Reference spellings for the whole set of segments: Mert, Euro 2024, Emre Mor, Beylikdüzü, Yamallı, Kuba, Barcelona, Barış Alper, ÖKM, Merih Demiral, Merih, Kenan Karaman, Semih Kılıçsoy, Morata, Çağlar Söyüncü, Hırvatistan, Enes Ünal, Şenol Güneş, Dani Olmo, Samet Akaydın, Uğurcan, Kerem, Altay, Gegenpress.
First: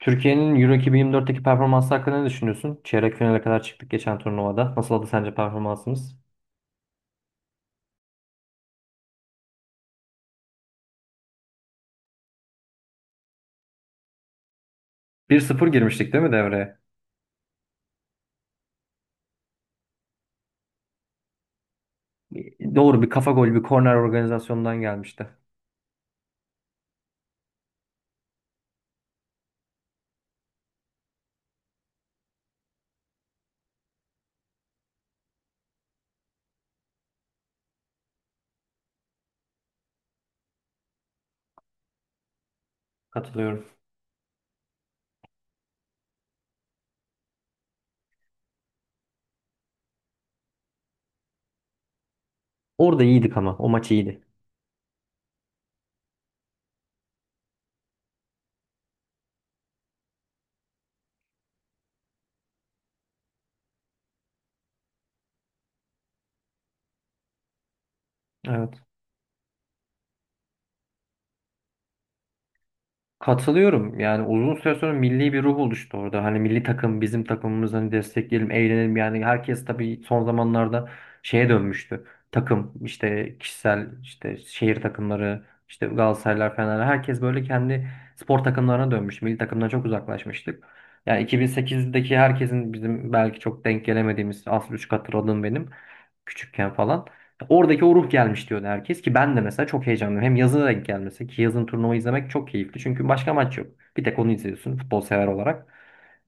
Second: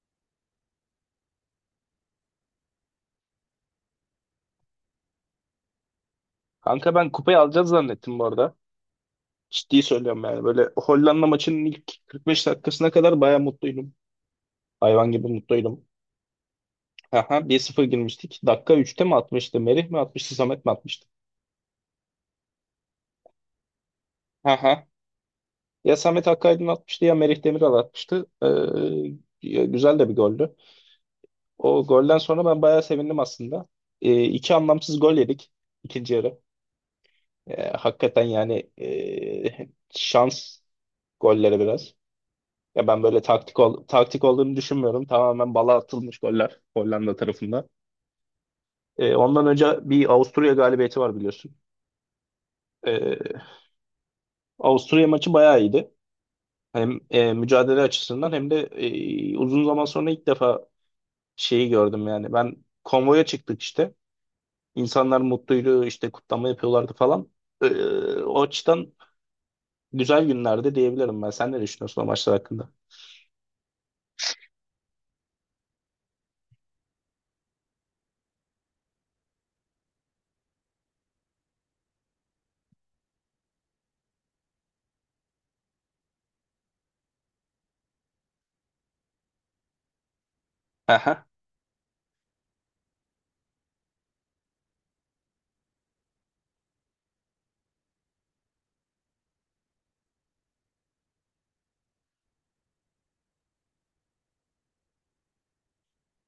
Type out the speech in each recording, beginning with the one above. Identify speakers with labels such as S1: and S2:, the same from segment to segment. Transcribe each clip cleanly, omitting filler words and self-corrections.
S1: Türkiye'nin Euro 2024'teki performansı hakkında ne düşünüyorsun? Çeyrek finale kadar çıktık geçen turnuvada. Nasıl oldu sence performansımız?
S2: Kanka ben kupayı alacağız zannettim bu arada. Ciddi söylüyorum yani. Böyle Hollanda maçının ilk 45 dakikasına kadar baya mutluydum. Hayvan gibi
S1: Bir sıfır
S2: mutluydum.
S1: girmiştik, değil mi, devreye?
S2: Aha, 1-0 girmiştik. Dakika üçte mi atmıştı? Merih mi atmıştı? Samet mi atmıştı?
S1: Doğru, bir kafa golü, bir korner organizasyondan
S2: Aha.
S1: gelmişti.
S2: Ya Samet Akaydın atmıştı ya Merih Demiral atmıştı. Ya güzel de bir goldü. O golden sonra ben bayağı sevindim aslında. İki anlamsız gol yedik ikinci yarı. Hakikaten yani şans golleri biraz. Ya ben böyle
S1: Katılıyorum.
S2: taktik olduğunu düşünmüyorum. Tamamen bala atılmış goller Hollanda tarafında. Ondan önce bir Avusturya galibiyeti var biliyorsun.
S1: Orada iyiydik,
S2: Ee,
S1: ama o maç iyiydi.
S2: Avusturya maçı bayağı iyiydi. Hem mücadele açısından hem de uzun zaman sonra ilk defa şeyi gördüm yani. Ben konvoya çıktık işte. İnsanlar mutluydu işte kutlama yapıyorlardı falan. O
S1: Evet.
S2: açıdan güzel günlerde diyebilirim ben. Sen ne düşünüyorsun o maçlar hakkında?
S1: Katılıyorum. Yani uzun süre sonra milli bir ruh oluştu orada. Hani milli takım bizim takımımız, hani destekleyelim, eğlenelim. Yani herkes tabii son zamanlarda şeye dönmüştü. Takım işte, kişisel işte, şehir takımları işte, Galatasaraylar, Fenerler, herkes böyle kendi spor takımlarına dönmüş. Milli takımdan çok uzaklaşmıştık. Yani
S2: Aha,
S1: 2008'deki, herkesin bizim belki çok denk gelemediğimiz, az buçuk hatırladığım benim küçükken falan. Oradaki o ruh gelmiş diyordu herkes, ki ben de mesela çok heyecanlıyım. Hem yazına denk gelmesi, ki yazın turnuva izlemek çok keyifli. Çünkü başka maç yok. Bir tek onu izliyorsun futbol sever olarak.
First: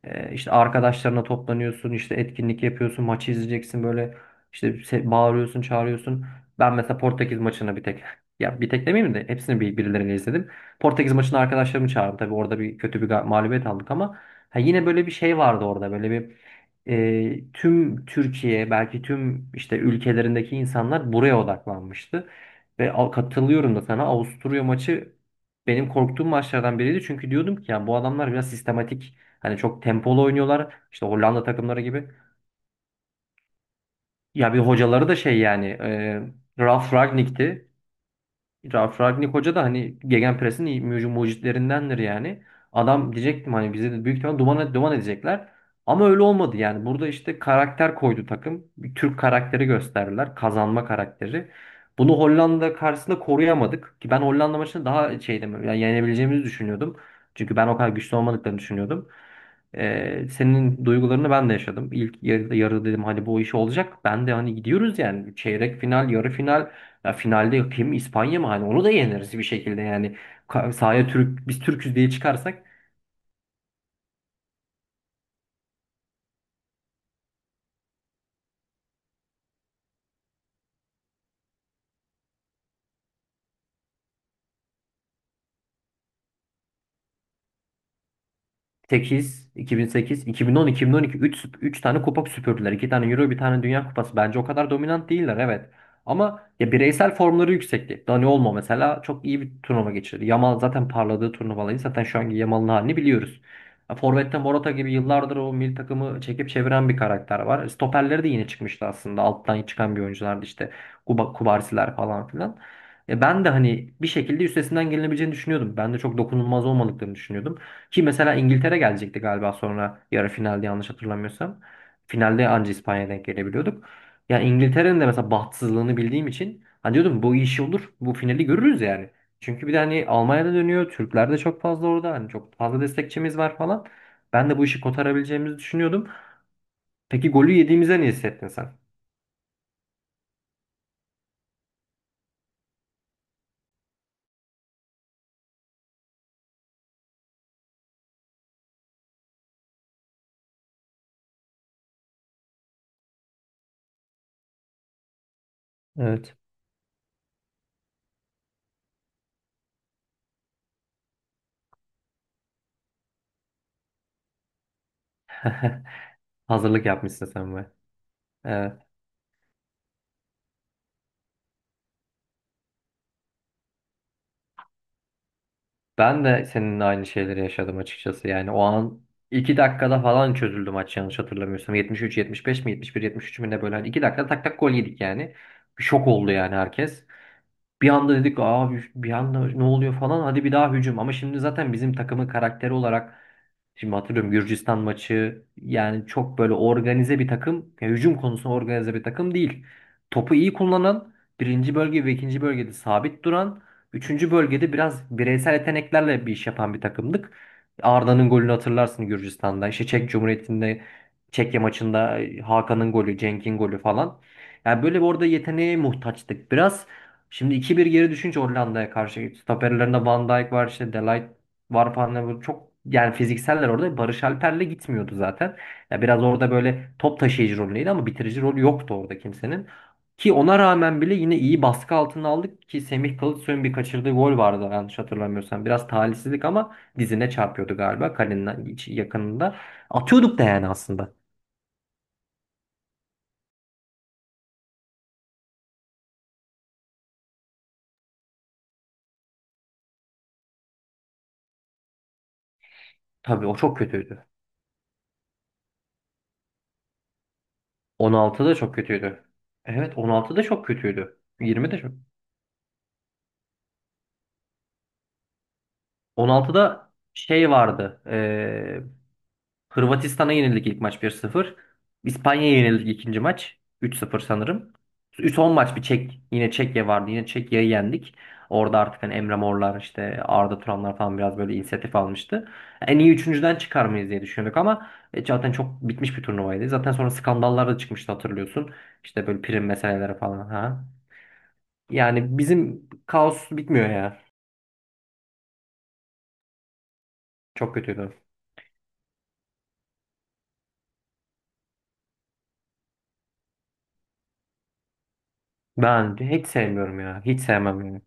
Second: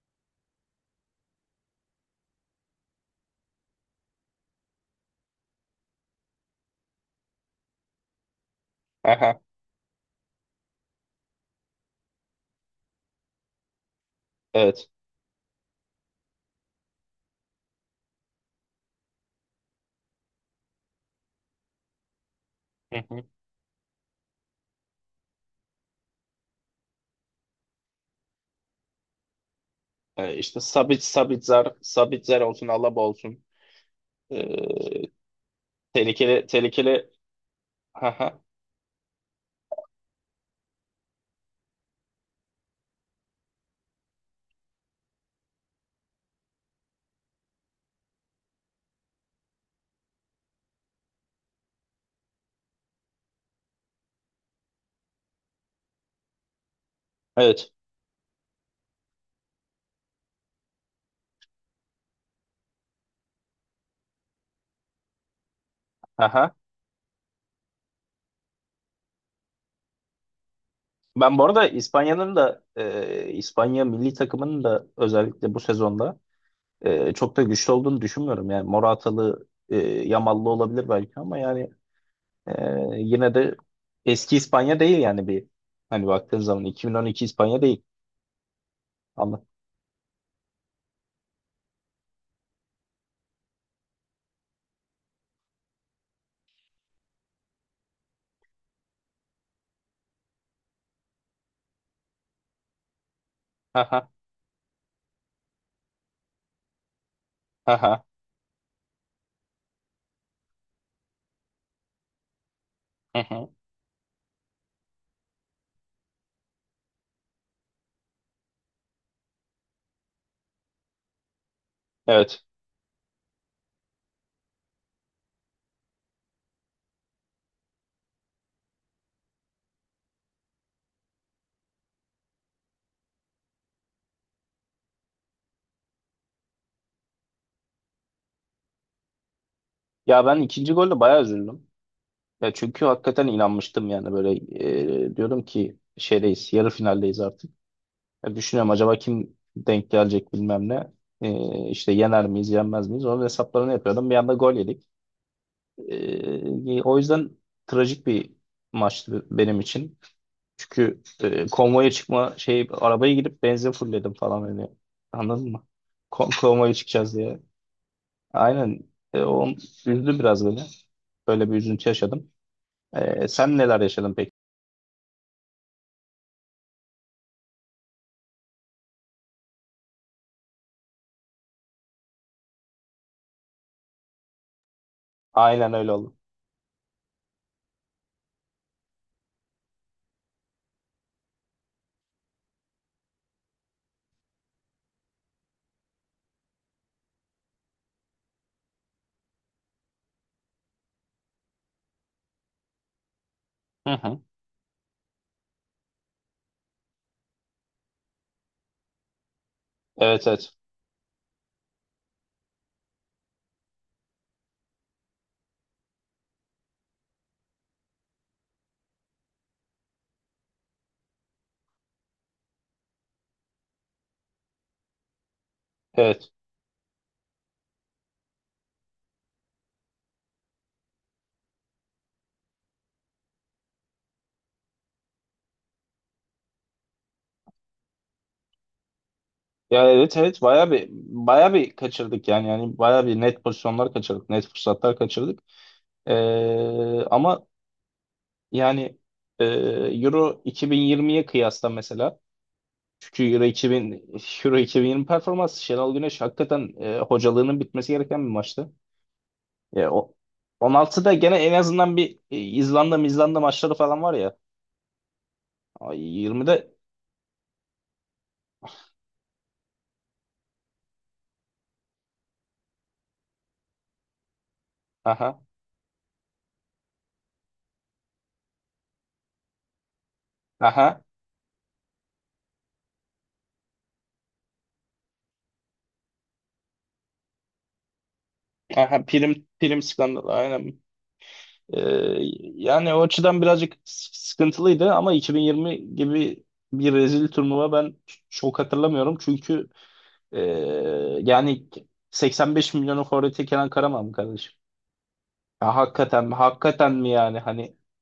S1: İşte arkadaşlarına toplanıyorsun, işte etkinlik yapıyorsun, maçı izleyeceksin, böyle işte bağırıyorsun, çağırıyorsun. Ben mesela Portekiz maçını bir tek ya bir tek demeyeyim de
S2: aha.
S1: hepsini bir, birileriyle izledim. Portekiz maçını arkadaşlarımı çağırdım. Tabii orada bir kötü bir mağlubiyet aldık, ama ha, yine
S2: Evet.
S1: böyle bir şey vardı orada. Böyle bir tüm Türkiye, belki tüm işte ülkelerindeki insanlar buraya odaklanmıştı. Ve
S2: Hı hı.
S1: katılıyorum da sana. Avusturya maçı benim korktuğum maçlardan biriydi. Çünkü diyordum ki ya bu adamlar biraz sistematik, hani çok tempolu
S2: E, işte
S1: oynuyorlar
S2: Sabit
S1: işte, Hollanda
S2: Sabitzer,
S1: takımları gibi.
S2: Sabitzer olsun, Alaba olsun. E,
S1: Ya bir hocaları da şey yani,
S2: tehlikeli
S1: Ralf
S2: tehlikeli.
S1: Ragnik'ti.
S2: Haha.
S1: Ralf Ragnik Hoca da hani Gegenpress'in iyi mucitlerindendir yani. Adam, diyecektim hani bize de büyük ihtimal duman, duman edecekler. Ama öyle olmadı yani. Burada işte karakter koydu takım. Bir Türk karakteri gösterdiler. Kazanma karakteri. Bunu Hollanda karşısında koruyamadık. Ki ben Hollanda maçını daha şeydim. Yani yenebileceğimizi düşünüyordum. Çünkü ben
S2: Evet.
S1: o kadar güçlü olmadıklarını düşünüyordum. Senin duygularını ben de yaşadım. İlk yarıda, yarı dedim hani bu iş olacak. Ben de hani gidiyoruz yani. Çeyrek final, yarı
S2: Haha.
S1: final. Ya finalde kim, İspanya mı? Hani onu da yeneriz bir şekilde yani. Sahaya
S2: Ben bu
S1: Türk, biz
S2: arada
S1: Türküz diye
S2: İspanya'nın da
S1: çıkarsak.
S2: İspanya milli takımının da özellikle bu sezonda çok da güçlü olduğunu düşünmüyorum. Yani Moratalı, Yamallı olabilir belki, ama yani e, yine de eski İspanya değil yani, bir hani baktığın zaman 2012 İspanya değil. Anla.
S1: 8, 2008, 2010, 2012, üç tane kupa süpürdüler. İki tane Euro, bir tane Dünya Kupası. Bence o kadar dominant değiller, evet. Ama ya bireysel formları yüksekti. Dani Olmo mesela çok iyi bir turnuva geçirdi. Yamal zaten parladığı turnuvaları, zaten şu anki Yamal'ın halini biliyoruz. Ya
S2: Haha.
S1: forvette Morata gibi yıllardır o milli takımı çekip çeviren bir karakter var.
S2: Haha.
S1: Stoperleri de yine çıkmıştı aslında. Alttan çıkan bir oyunculardı işte. Kuba, Kubarsiler falan filan.
S2: Hı
S1: Ben
S2: hı.
S1: de hani bir şekilde üstesinden gelinebileceğini düşünüyordum. Ben de çok dokunulmaz olmadıklarını düşünüyordum. Ki mesela İngiltere gelecekti galiba sonra yarı finalde, yanlış hatırlamıyorsam.
S2: Evet.
S1: Finalde anca İspanya'ya denk gelebiliyorduk. Yani İngiltere'nin de mesela bahtsızlığını bildiğim için hani diyordum bu iş olur. Bu finali görürüz yani. Çünkü bir de hani Almanya'da dönüyor. Türkler de çok fazla orada. Hani çok fazla destekçimiz var falan. Ben de bu işi kotarabileceğimizi düşünüyordum. Peki golü yediğimize ne hissettin sen?
S2: Ya ben ikinci golle bayağı üzüldüm. Ya çünkü hakikaten inanmıştım yani, böyle diyorum ki şeydeyiz, yarı finaldeyiz artık. Ya düşünüyorum acaba kim denk gelecek bilmem ne. E, işte yener miyiz yenmez miyiz onun hesaplarını yapıyordum. Bir anda gol yedik.
S1: Evet.
S2: O yüzden trajik bir maçtı benim için. Çünkü konvoya çıkma şey, arabaya gidip benzin fullledim falan, hani anladın mı? Kon konvoya
S1: Hazırlık
S2: çıkacağız
S1: yapmışsın
S2: diye.
S1: sen be.
S2: Aynen. O üzdü biraz beni. Böyle bir üzüntü yaşadım. Sen neler yaşadın peki?
S1: Ben de seninle aynı şeyleri yaşadım açıkçası. Yani o an 2 dakikada falan çözüldü maç, yanlış hatırlamıyorsam. 73-75 mi, 71-73 mü, ne böyle. Hani 2 dakikada tak tak gol yedik yani.
S2: Aynen
S1: Bir
S2: öyle
S1: şok
S2: oldu.
S1: oldu yani herkes. Bir anda dedik abi, bir anda ne oluyor falan, hadi bir daha hücum. Ama şimdi zaten bizim takımın karakteri olarak, şimdi hatırlıyorum Gürcistan maçı, yani çok böyle organize bir takım, ya hücum konusunda organize bir takım değil. Topu iyi kullanan, birinci bölge ve ikinci bölgede sabit duran,
S2: Hı hı.
S1: üçüncü bölgede biraz bireysel yeteneklerle bir iş yapan bir takımdık. Arda'nın golünü hatırlarsın Gürcistan'da. İşte Çek
S2: Evet, evet.
S1: Cumhuriyeti'nde, Çekya maçında, Hakan'ın golü, Cenk'in golü falan. Yani böyle bir, orada yeteneğe muhtaçtık biraz. Şimdi iki bir geri düşünce Hollanda'ya karşı, stoperlerinde Van Dijk var, işte Delight var falan. Yani bu çok, yani fizikseller orada Barış Alper'le gitmiyordu zaten. Ya biraz
S2: Evet.
S1: orada böyle top taşıyıcı rolüydü, ama bitirici rolü yoktu orada kimsenin. Ki ona rağmen bile yine iyi baskı altına aldık, ki Semih Kılıçsoy'un bir kaçırdığı gol vardı, yanlış hatırlamıyorsam. Biraz talihsizlik, ama dizine çarpıyordu galiba, kalenin yakınında.
S2: Ya, evet,
S1: Atıyorduk
S2: evet,
S1: da yani
S2: bayağı bir
S1: aslında.
S2: bayağı bir kaçırdık yani bayağı bir net pozisyonlar kaçırdık, net fırsatlar kaçırdık. Ama yani Euro 2020'ye kıyasla mesela, çünkü
S1: Tabii
S2: Euro
S1: o çok
S2: 2000
S1: kötüydü.
S2: Euro 2020 performansı, Şenol Güneş hakikaten hocalığının bitmesi gereken bir
S1: 16'da çok
S2: maçtı.
S1: kötüydü.
S2: Ya
S1: Evet,
S2: o
S1: 16'da çok kötüydü.
S2: 16'da gene en
S1: 20'de çok.
S2: azından bir İzlanda maçları falan var ya. Ay, 20'de
S1: 16'da şey vardı. Hırvatistan'a yenildik ilk maç 1-0. İspanya'ya yenildik ikinci maç, 3-0 sanırım.
S2: aha,
S1: 3-10 maç bir Çek. Yine Çekya vardı. Yine Çekya'yı yendik. Orada artık hani Emre Morlar, işte Arda Turanlar
S2: aha,
S1: falan biraz böyle inisiyatif almıştı. En iyi üçüncüden çıkar mıyız diye düşünüyorduk, ama zaten çok bitmiş bir turnuvaydı. Zaten sonra skandallar da çıkmıştı, hatırlıyorsun.
S2: aha,
S1: İşte
S2: prim
S1: böyle prim
S2: prim
S1: meseleleri
S2: skandal,
S1: falan.
S2: aynen.
S1: Ha.
S2: Ee,
S1: Yani bizim
S2: yani o açıdan
S1: kaos
S2: birazcık
S1: bitmiyor ya.
S2: sıkıntılıydı, ama 2020 gibi bir rezil
S1: Çok
S2: turnuva ben
S1: kötüydü.
S2: çok hatırlamıyorum. Çünkü ee, yani 85 milyonun forveti Kenan Karaman kardeşim. Ya
S1: Ben
S2: hakikaten mi?
S1: hiç
S2: Hakikaten
S1: sevmiyorum
S2: mi
S1: ya. Hiç
S2: yani? Hani
S1: sevmem yani.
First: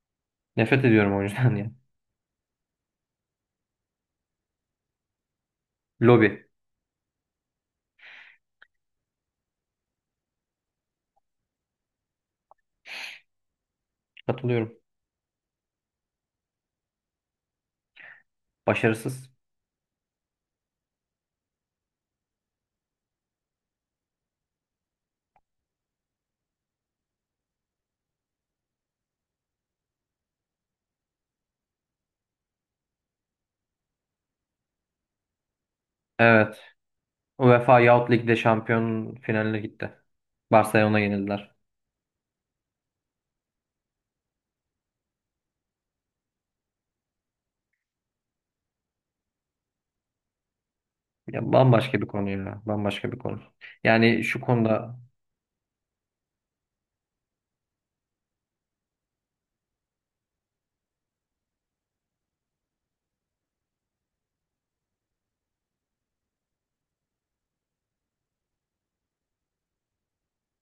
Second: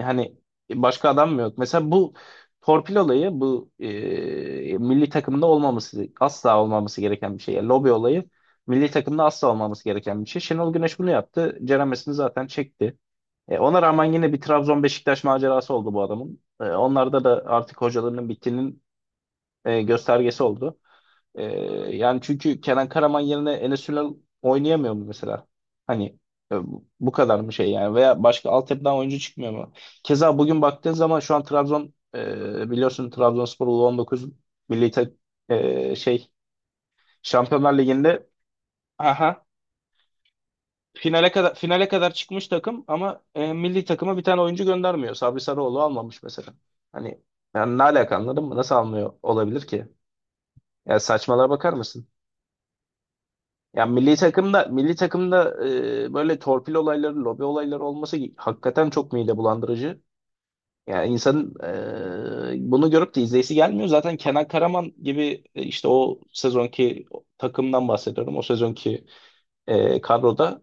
S2: hani
S1: Nefret
S2: başka
S1: ediyorum o
S2: adam mı
S1: yüzden
S2: yok?
S1: yani.
S2: Mesela bu torpil olayı bu milli takımda olmaması,
S1: Lobi.
S2: asla olmaması gereken bir şey. Yani lobi olayı milli takımda asla olmaması gereken bir şey. Şenol Güneş bunu yaptı. Ceremesini zaten çekti. Ona rağmen yine bir
S1: Katılıyorum.
S2: Trabzon Beşiktaş macerası oldu bu adamın. Onlarda da artık hocalarının bittiğinin
S1: Başarısız.
S2: göstergesi oldu. E, yani çünkü Kenan Karaman yerine Enes Ünal oynayamıyor mu mesela? Hani e, bu kadar mı şey yani, veya başka altyapıdan oyuncu çıkmıyor mu? Keza bugün baktığın zaman şu an Trabzon, biliyorsun Trabzonspor U19 milli tak- şey
S1: Evet.
S2: Şampiyonlar
S1: UEFA Youth
S2: Ligi'nde
S1: Lig'de şampiyon finaline gitti. Barcelona
S2: Finale kadar
S1: yenildiler.
S2: finale kadar çıkmış takım, ama milli takıma bir tane oyuncu göndermiyor. Sabri Sarıoğlu almamış mesela. Hani yani ne alaka, anladın mı? Nasıl almıyor olabilir ki? Ya
S1: Ya
S2: saçmalara bakar
S1: bambaşka bir
S2: mısın?
S1: konu ya. Bambaşka bir konu.
S2: Ya milli
S1: Yani şu
S2: takımda milli
S1: konuda
S2: takımda böyle torpil olayları, lobi olayları olması hakikaten çok mide bulandırıcı. Yani insanın bunu görüp de izleyisi gelmiyor. Zaten Kenan Karaman gibi, işte o sezonki takımdan bahsediyorum. O sezonki kadroda,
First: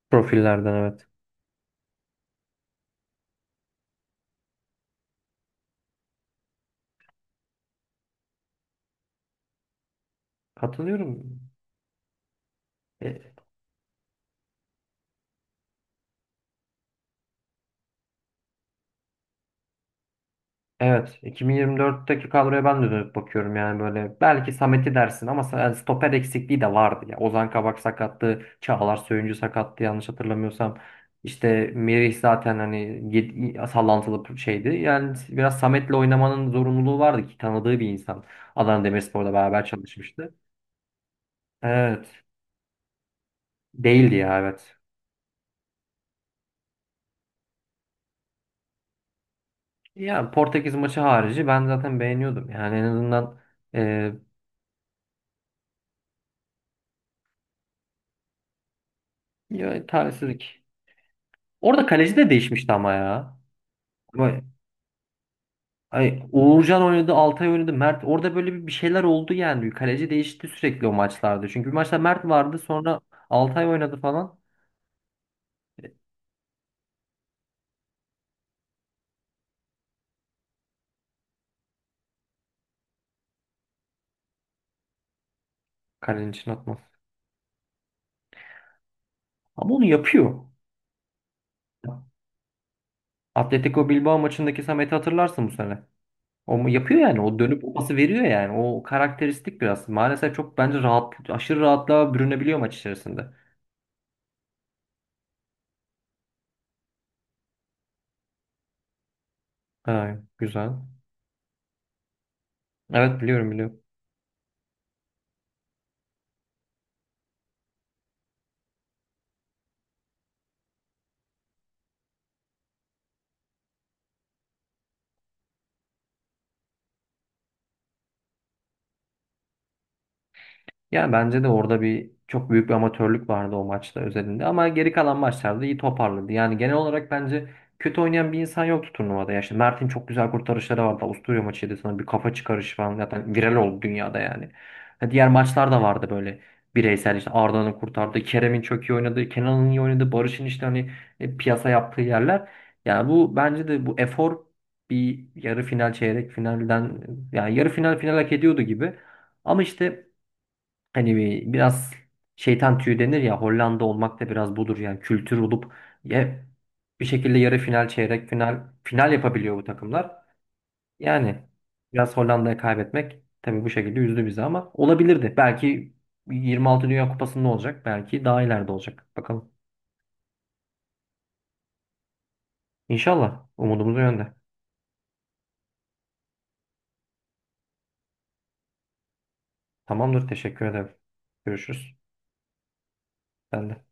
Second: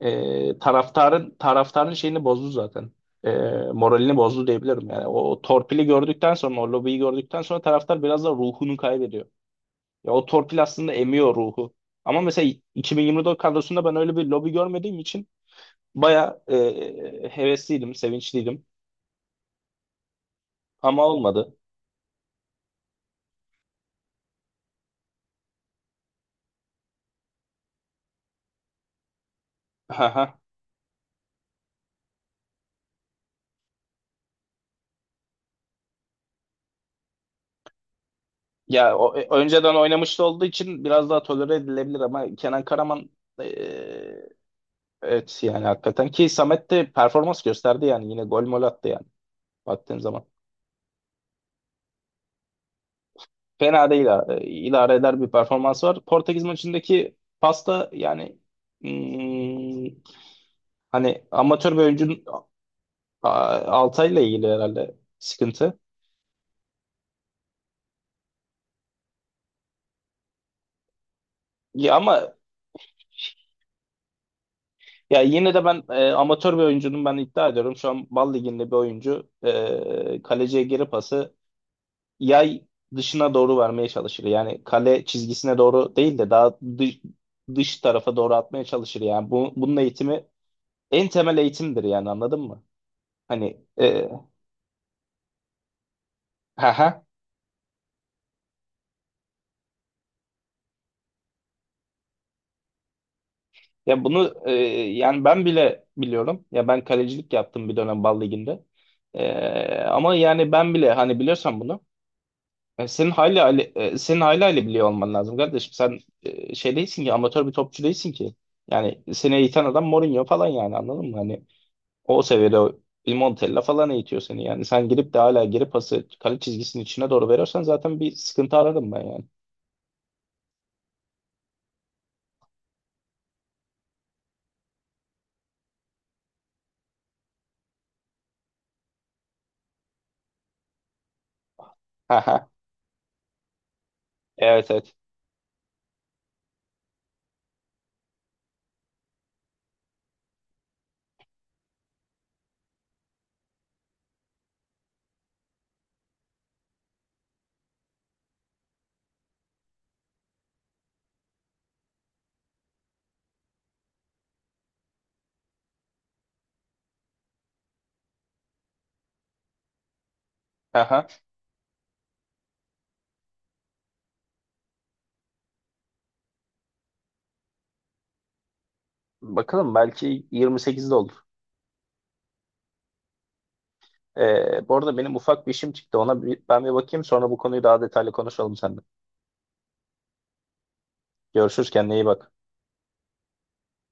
S1: profillerden, evet.
S2: taraftarın şeyini bozdu zaten. E, moralini bozdu diyebilirim yani. O torpili gördükten sonra, o lobiyi gördükten sonra, taraftar biraz da ruhunu kaybediyor. Ya o torpil aslında emiyor
S1: Katılıyorum.
S2: ruhu. Ama mesela
S1: E,
S2: 2024 kadrosunda ben öyle bir lobi görmediğim için baya hevesliydim, sevinçliydim. Ama
S1: Evet,
S2: olmadı.
S1: 2024'teki kadroya ben de dönüp bakıyorum, yani böyle belki Samet'i dersin, ama yani stoper eksikliği de vardı ya. Ozan Kabak sakattı, Çağlar Söyüncü sakattı, yanlış
S2: Haha.
S1: hatırlamıyorsam. İşte Merih zaten hani sallantılı bir şeydi. Yani biraz Samet'le oynamanın zorunluluğu vardı, ki tanıdığı bir insan. Adana
S2: Ya o,
S1: Demirspor'da beraber
S2: önceden oynamış da
S1: çalışmıştı.
S2: olduğu için biraz daha tolere edilebilir,
S1: Evet,
S2: ama Kenan Karaman e,
S1: değildi ya, evet.
S2: evet yani, hakikaten ki Samet de performans gösterdi yani, yine gol mol attı yani. Baktığım zaman,
S1: Yani Portekiz maçı harici ben zaten beğeniyordum. Yani en azından
S2: fena değil,
S1: e,
S2: idare eder bir performans var. Portekiz maçındaki pasta yani,
S1: ya,
S2: hmm,
S1: talihsizlik.
S2: hani amatör bir
S1: Orada kaleci
S2: oyuncunun,
S1: de değişmişti ama ya.
S2: Altay'la
S1: Vay.
S2: ilgili herhalde sıkıntı.
S1: Ay, Uğurcan oynadı, Altay oynadı, Mert. Orada böyle bir şeyler oldu yani. Kaleci değişti sürekli o maçlarda. Çünkü bir
S2: Ya
S1: maçta Mert
S2: ama
S1: vardı, sonra Altay oynadı falan.
S2: ya yine de ben, amatör bir oyuncunun, ben iddia ediyorum. Şu an Bal Ligi'nde bir oyuncu kaleciye geri pası yay dışına doğru vermeye çalışır. Yani kale çizgisine doğru değil de
S1: Kalenin için
S2: daha
S1: atmaz.
S2: dış tarafa doğru atmaya çalışır. Yani bu,
S1: Ama
S2: bunun
S1: onu
S2: eğitimi
S1: yapıyor.
S2: en temel eğitimdir yani, anladın mı? Hani
S1: Atletico Bilbao maçındaki Samet'i hatırlarsın bu sene. O yapıyor
S2: haha.
S1: yani. O dönüp o pası veriyor yani. O karakteristik biraz. Maalesef çok bence rahat, aşırı rahatlığa bürünebiliyor maç içerisinde.
S2: Ya bunu yani ben bile biliyorum. Ya ben kalecilik yaptım bir dönem Bal Ligi'nde. Ama
S1: Ha,
S2: yani
S1: güzel.
S2: ben bile, hani, biliyorsan bunu. e, senin
S1: Evet,
S2: hayli
S1: biliyorum,
S2: hayli-
S1: biliyorum.
S2: e, senin hayli hayli biliyor olman lazım kardeşim. Sen şey değilsin ki, amatör bir topçu değilsin ki. Yani seni eğiten adam Mourinho falan yani, anladın mı? Hani o seviyede, o Il Montella falan eğitiyor seni yani. Sen girip de hala geri pası kale çizgisinin içine doğru veriyorsan zaten bir sıkıntı ararım ben yani.
S1: Ya bence de orada bir, çok büyük bir amatörlük vardı o maçta özelinde, ama geri kalan maçlarda iyi toparladı. Yani genel olarak bence kötü oynayan bir insan yoktu turnuvada. Ya işte Mert'in çok güzel kurtarışları vardı. Avusturya maçıydı sana, bir kafa
S2: Haha.
S1: çıkarışı falan, zaten viral oldu dünyada yani.
S2: Evet, evet.
S1: Ha, diğer maçlar da vardı böyle bireysel, işte Arda'nın kurtardığı, Kerem'in çok iyi oynadığı, Kenan'ın iyi oynadığı, Barış'ın işte hani piyasa yaptığı yerler. Yani bu bence de bu efor, bir yarı final, çeyrek finalden, yani yarı final, final hak ediyordu gibi. Ama işte, hani biraz şeytan tüyü denir ya, Hollanda olmak da biraz budur yani, kültür olup ya bir şekilde yarı final, çeyrek final, final yapabiliyor bu takımlar.
S2: Haha.
S1: Yani biraz Hollanda'ya kaybetmek tabii bu şekilde üzdü bizi, ama olabilirdi. Belki 26 Dünya Kupası'nda olacak. Belki daha ileride olacak. Bakalım.
S2: Bakalım, belki 28'de olur.
S1: İnşallah, umudumuz o yönde.
S2: Bu arada benim ufak bir işim çıktı. Ona bir, ben bir bakayım, sonra bu konuyu daha detaylı konuşalım seninle.
S1: Tamamdır. Teşekkür ederim.
S2: Görüşürüz, kendine
S1: Görüşürüz.
S2: iyi bak.
S1: Ben de.